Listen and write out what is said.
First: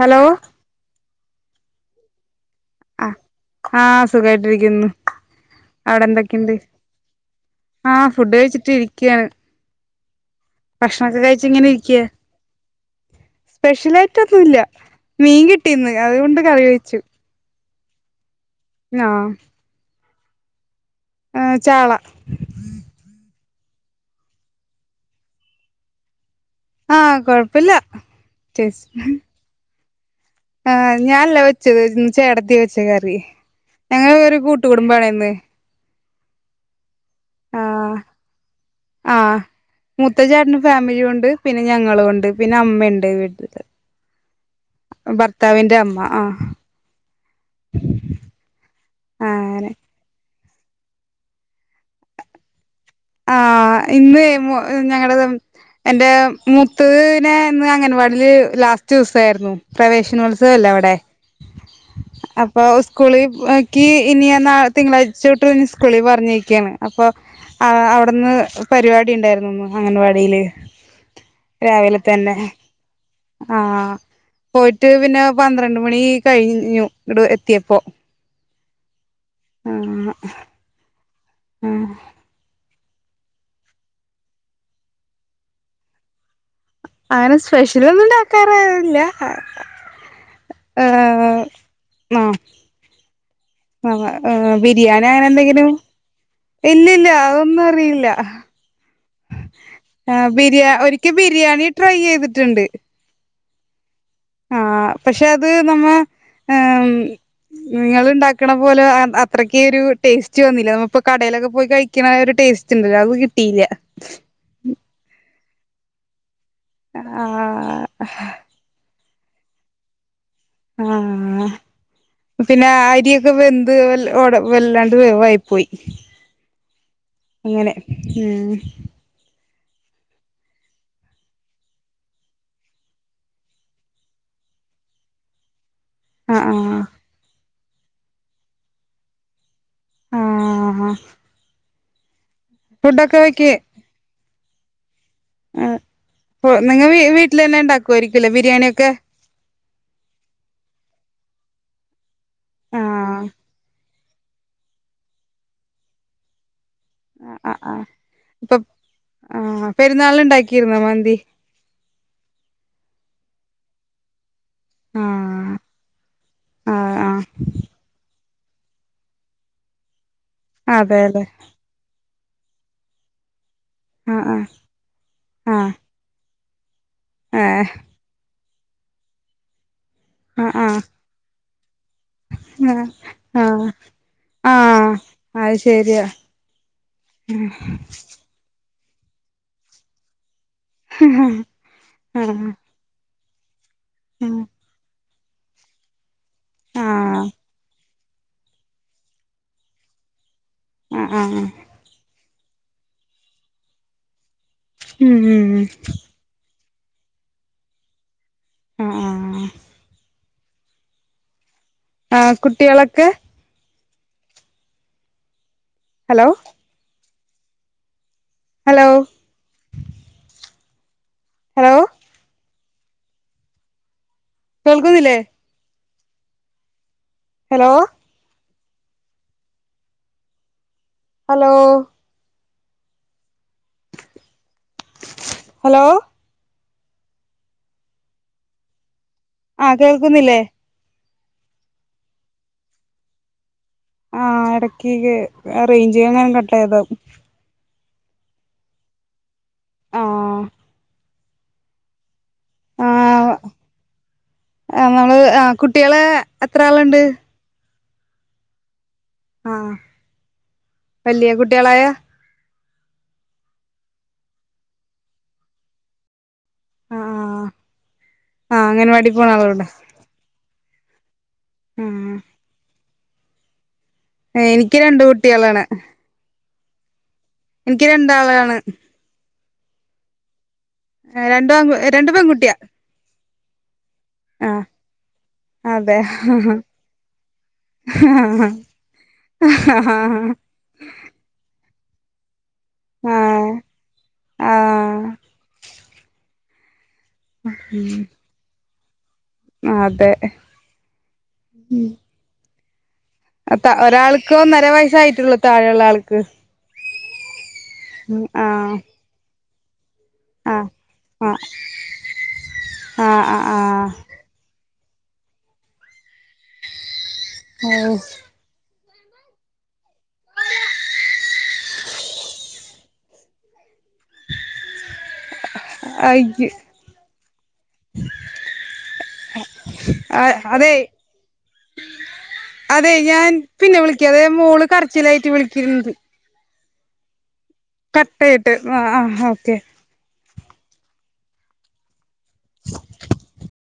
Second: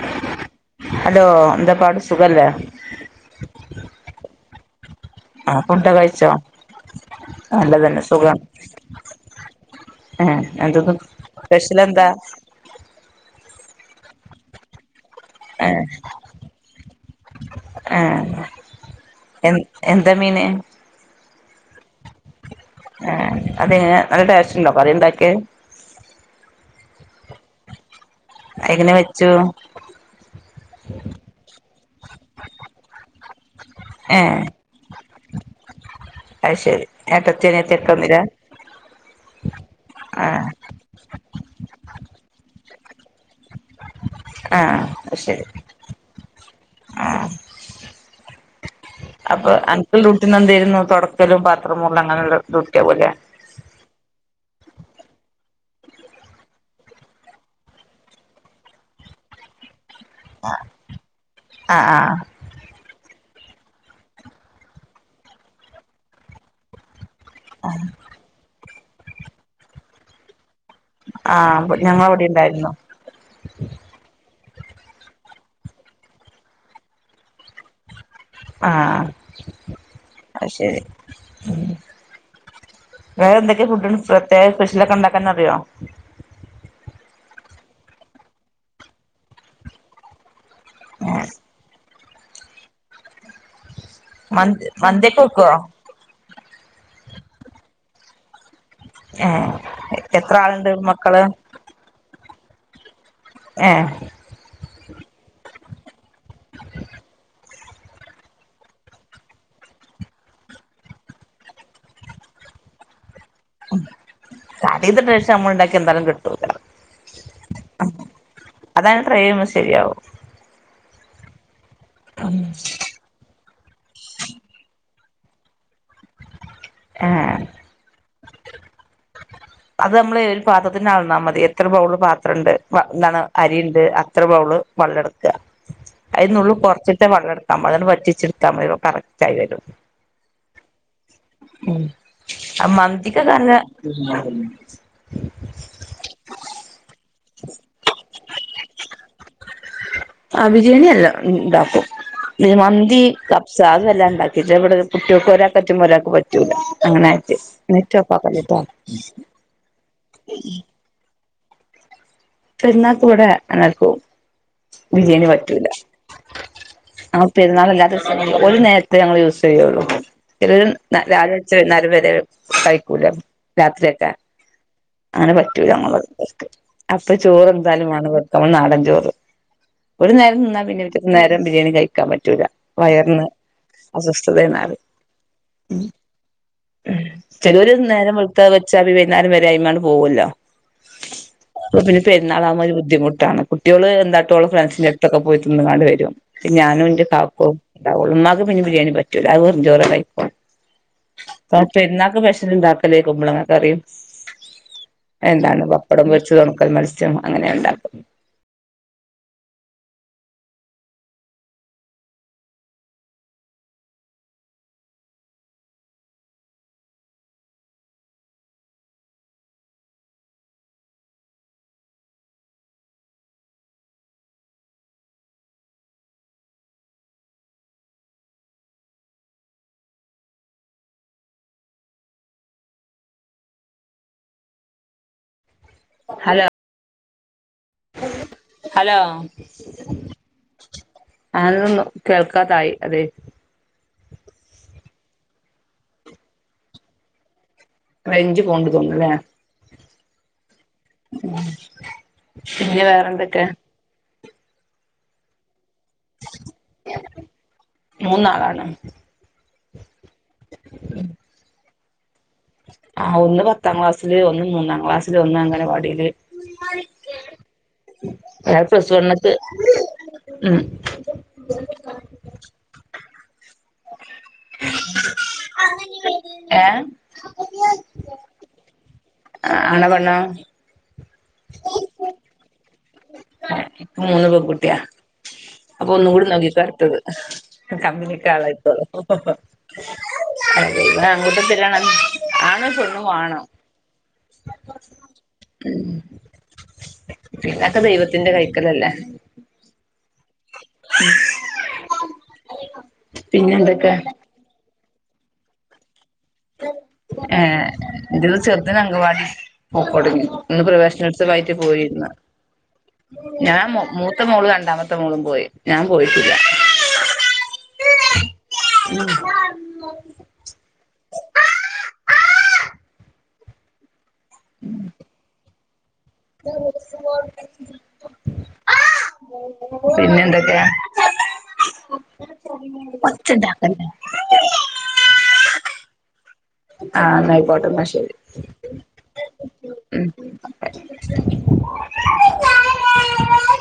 Hello hello എന്താ പാട് സുഖല്ലേ? ആ ആഹ് സുഖായിട്ടിരിക്കുന്നു. ആഹ് ഫുഡ് അവിടെ കഴിച്ചോ എന്തൊക്കെയുണ്ട് ആ നല്ലതന്നെ ഫുഡ് സുഖം കഴിച്ചിട്ട് ഇരിക്കയാണ് ഏഹ് എന്താന്ന് ഭക്ഷണൊക്കെ കഴിച്ച് ഇങ്ങനെ സ്പെഷൽ എന്താ സ്പെഷ്യലായിട്ടൊന്നുംല്ല. മീൻ കിട്ടീന്ന് അതുകൊണ്ട് കറിവയ്ച്ചു. ങേ നാ എന്താ മീന്? ആഹ് ചാള ആ അത് നല്ല ടേസ്റ്റ് ഉണ്ടോ കറിയുണ്ടാക്കിയെ. ആഹ് കൊഴപ്പില്ല. എങ്ങനെ വെച്ചു? ആഹ് ഞാനൻല്ല വെച്ചത് ഇന്ന്‌ ചേടത്തി വെച്ച കറി ഞങ്ങളൊരു കൂട്ടുകുടുംബാണ ന്ന് അയ്ശരി ആഹ് ആ മൂത്ത ആ ചേട്ടനും ഫാമിലിയും ഉണ്ട് പിന്നെ ഞങ്ങളും ഉണ്ട് പിന്നെ അമ്മ ന്റെ വീട്ട്ൽ. ആ അത് ശരി ഭർത്താവിന്റെ അമ്മ ആഹ് ആ ങ്ങനെ പിന്ന എന്തായിരുന്നു തൊടക്കലും പാത്രം മോറലും അങ്ങനെയുള്ള ആവുല്ലേ ആഹ് ഇന്ന്എയ്മു ഞങ്ങളടെത് എന്റെ മുത്തതിനെ ഇന്ന് അംഗൻവാടിൽ ലാസ്റ്റ് ദിവസായിരുന്നു പ്രവേശനോത്സവല്ലേ അവിടെ ആ ആ അപ്പോ സ്കൂളി ക്കി ഇനി നാ തിങ്കളാഴ്ചൊട്ട് ഇ സ്കൂളി പറഞ്ഞെക്ക്യാണ് അപ്പൊ ആ അവിടന്ന് പരിപാടി ഉണ്ടാരുന്നു ഇന്ന് അംഗൻവാടില് ആഹ് ഞങ്ങളവിടെ ഉണ്ടാര്‌ന്നു ആഹ് പോയിട്ട് പിന്നെ പന്ത്രണ്ട് മണി കഴിഞ്ഞു ഇങ്ങട് എത്തിപ്പൊ ആ അത് ശരി [unintelligible] വേറെ എന്തൊക്കെ ഫുഡ് പ്രത്യേക സ്പെഷ്യലക്കെ ഒണ്ടാക്കാന്നറിയോ അങ്ങനെ സ്പെഷ്യലൊന്നുണ്ടാക്കാറില്ല ആ ആ മന്തി ബിരിയാണി മന്തിയൊക്കെ അങ്ങനെ വെക്കുവോ എന്തെങ്കിലും ഇല്ലല്ല അതൊന്നും അറിയില്ല ഏ ആ എത്ര ബിരിയാ ആളുണ്ട് ഒരിക്ക മക്കള് ബിരിയാണി ട്രൈ ചെയ്തി ട്ട്ണ്ട് ഏ ആ പക്ഷെ അത് നമ്മ ആം നിങ്ങള് ഉണ്ടാക്കണ പോലെ അത്രക്ക് ഒരു ടേസ്റ്റ് വന്നില്ല നമ്മിപ്പോ കടെലൊക്കെ പോയി കഴിക്കണ ഒരു ടേസ്റ്റിണ്ടല്ലോ അത് കിട്ടിയില്ല. [unintelligible] ച്ച നമ്മളിണ്ടാക്ക്യ എന്താലും കിട്ടൂല ആ ആ ട്രൈയും ശരിയാവും ആ പിന്നെ അരിയൊക്കെ വെന്ത് അത് ഓടെ വല്ലാണ്ട് വേവായി പോയി ഏ ഇങ്ങനെ ഊം അത് നമ്മള് അ ഒരു പാത്രത്തിന് അളന്നാൽ മതി എത്ര ബൗള് പാത്രണ്ട് എന്താണ് അരിണ്ട് അത്ര ബൗള് വള്ളം എടുക്കകാ ആ അതിന്നുള്ള് ആ കെറച്ചിട്ട് വെള്ള എട നമ്മള് വറ്റിച്ചെടുക്കാ ഇ കറക്റ്റ് ആയി വരും ആ ആ ഉം ആ മന്തിക്ക് കത ആ നിങ്ങ വീ വീ തന്ന ഒണ്ടാക്കുവയിരിക്കും അല്ലെ ബരിയാണിയെക്കെ ക്കെ ആ ബിരിയാണി എല്ല ഇണ്ടാക്കും മന്തി ആഹ് കബ്സ അതെല്ലാം ണ്ടാക്കിട്ട് ഇവിടെ കുട്ടികൾക്ക് ഒരാക്ക് പറ്റുമ്പോ ഒരാക്ക് പറ്റൂല അങ്ങനെ ആ ആയിട്ട് ആ ആ നെറ്റ് ഓഫ് ഇപ്പൊ ആക്കല്ലിട്ടോ ആ പെരുന്നാളിന് ഉണ്ടാക്കിരുന്നോ മന്തി പെരുന്നാൾക്ക് ഇവിടെ എല്ലാർക്കും ബിരിയാണി ആഹ് പറ്റൂല ആഹ് ആഹ് അപ്പ പെരുന്നാളല്ലാത്ത ദീ ഒരു നേരത്തെ ഞങ്ങള് യൂസ് ചെയ്യുള്ളൂ എല്ലും അതെല്ലേ രാവിലെ വെച്ച് വൈന്നാരം വരെ കൈക്കൂല രാത്രിയൊക്കെ ആഹ് അങ്ങനെ പറ്റൂല ആഹ് നമ്മള് അപ്പൊ ആഹ് ഏഹ് ചോറെന്തായാലും വേണം ഇവ നമ്മടെ നാടൻ ചോറ് ഒരു നേരം തിന്നാ ആഹ് ആഹ് പിന്നെ പിറ്റത്തെ നേരം ബിരിയാണി കഴി ക്കാൻ പറ്റൂല ആഹ് വയർ ന് ആഹ് അസ്വസ്ഥതേണറിം ആഹ് അത് ശരിയാ ചിലര് നേരം വെള്ത്താ ച്ചാല് വൈന്നാരം വരെ അതിന്മേല് പോകുവല്ലോ ആഹ് അപ്പപിന്നെ പെരുന്നാള് ആഹ് ആവുമ്പോ ഒരു ബുദ്ധിമു മുട്ടാണ് കുട്ടികൾ എന്താട്ടും ആഹ് ഓളെ ഫ്രണ്ട്സിൻന്റെ ട്ത്തക്കെ പോയി തിന്ന്ങ്ങാണ്ട് വരും ഞാനും എന്റെ ആഹ് കാക്കുവും ഉണ്ടാവുള്ളൂ ഉമ്മാക് പിന്നെ ബിരിയാണി പറ്റൂല അത് വെറുംചോറെ കഴിക്കൊള്ളൂ ആഹ് ഇപ്പം പെരുന്നാക്ക് [unintelligible] ണ്ടാക്കലക്കുമ്പോളങ്ങ കറിയും ഉം ഉം ഉം ഒൺക്കൽ മത്സ്യം അങ്ങനെ ഉണ്ടാക്കല് അ അ ആ ആ കുട്ടികളൊക്കെ ഹലോ ഹലോ ഹലോ കേൾക്കുന്നില്ലേ hello hello hello hello hello ആ കേൾക്കുന്നില്ലേ അതോന്നു കേൾക്കാതായി അതെ ആ ഇടക്കി ക് ആ റേഞ്ച് എങ്ങനും കട്ടയത് ആവും റേഞ്ച് പോവ്ണ്ട് തോന്ന്ണ്ല്ലെ ആ മ്മ് പിന്നെ വേറെ എന്തൊക്കെ? ആ നമ്മള് ആ കു ട്ടിൾ എത്ര ആളുണ്ട്? മൂന്നാളാണ് ആ വലിയ കുട്ടികളായ? ആ ഒന്ന് പത്താം ക്ലാസ്സില് ഒന്ന് മൂന്നാം ക്ലാസ്സില് ഒന്ന് അംഗനവാടിൽ ആഹ് ആഹ് ആഹ് അഹ് പ്ലസ് അംഗൻവാടി പോണ വൺത്തെ മ് ആ എനിക്ക് രണ്ട് കുട്ടികളാണ് ഏ എനിക്ക് രണ്ടാളാണ് ആ ആണോ പെണ്ണോ? രണ്ടും ആ രണ്ടും പെൺകുട്ടിയാ [inaudible] ന്ക്ക് മൂന്ന് ആഹ് പെൺകുട്ടിയ അപ്പം അതെ ഒന്നുംകൂടി നോക്കിക്കോ അടുത്തത് ആഹ് കമ്പനിക്ക് ആൾ ആഹ് ആയിക്കോളും [inaudible] [inaudible] ആണ്ണും പെണ്ണും വാണം ആഹ് മ് പിന്നൊക്കെ ദൈവത്തിന്റെ കൈ ക്കലല്ലേ ആതെ [unintelligible] പിന്നെ അത്താ എന്തൊക്കെ ഒരാൾക്ക് ഒന്നര വയസായി ട്ടുള്ളു താഴെള്ള ആൾ ഏ ഉം ഇന്റെത് ആഹ് ചെർതിന് അംഗംവാടി ഓ കൊടങ്ങി ഇന്ന് ആഹ് പ്രവേശനോത്സവായിട്ട് പോയിര്ന്ന് ആഹ് ഞാൻ ആഹ് മൂ മൂത്ത മോൾ രണ്ടാമ ത്ത മോളും പോയി ഞാൻ പോയിട്ടില്ല [unintelligible] [unintelligible] ഉം ആഹ് പിന്നെ ആഹ് എന്തൊക്കെയ അതെ അതെ ഞാൻ പിന്നെ വിളിക്കാ അതെ മോള് കരച്ചിലായിട്ട് ആ നന്നായി കറക്റ്റ് ആയിട്ട് ആ ആ ഓക്കെ [unintelligible] [unintelligible]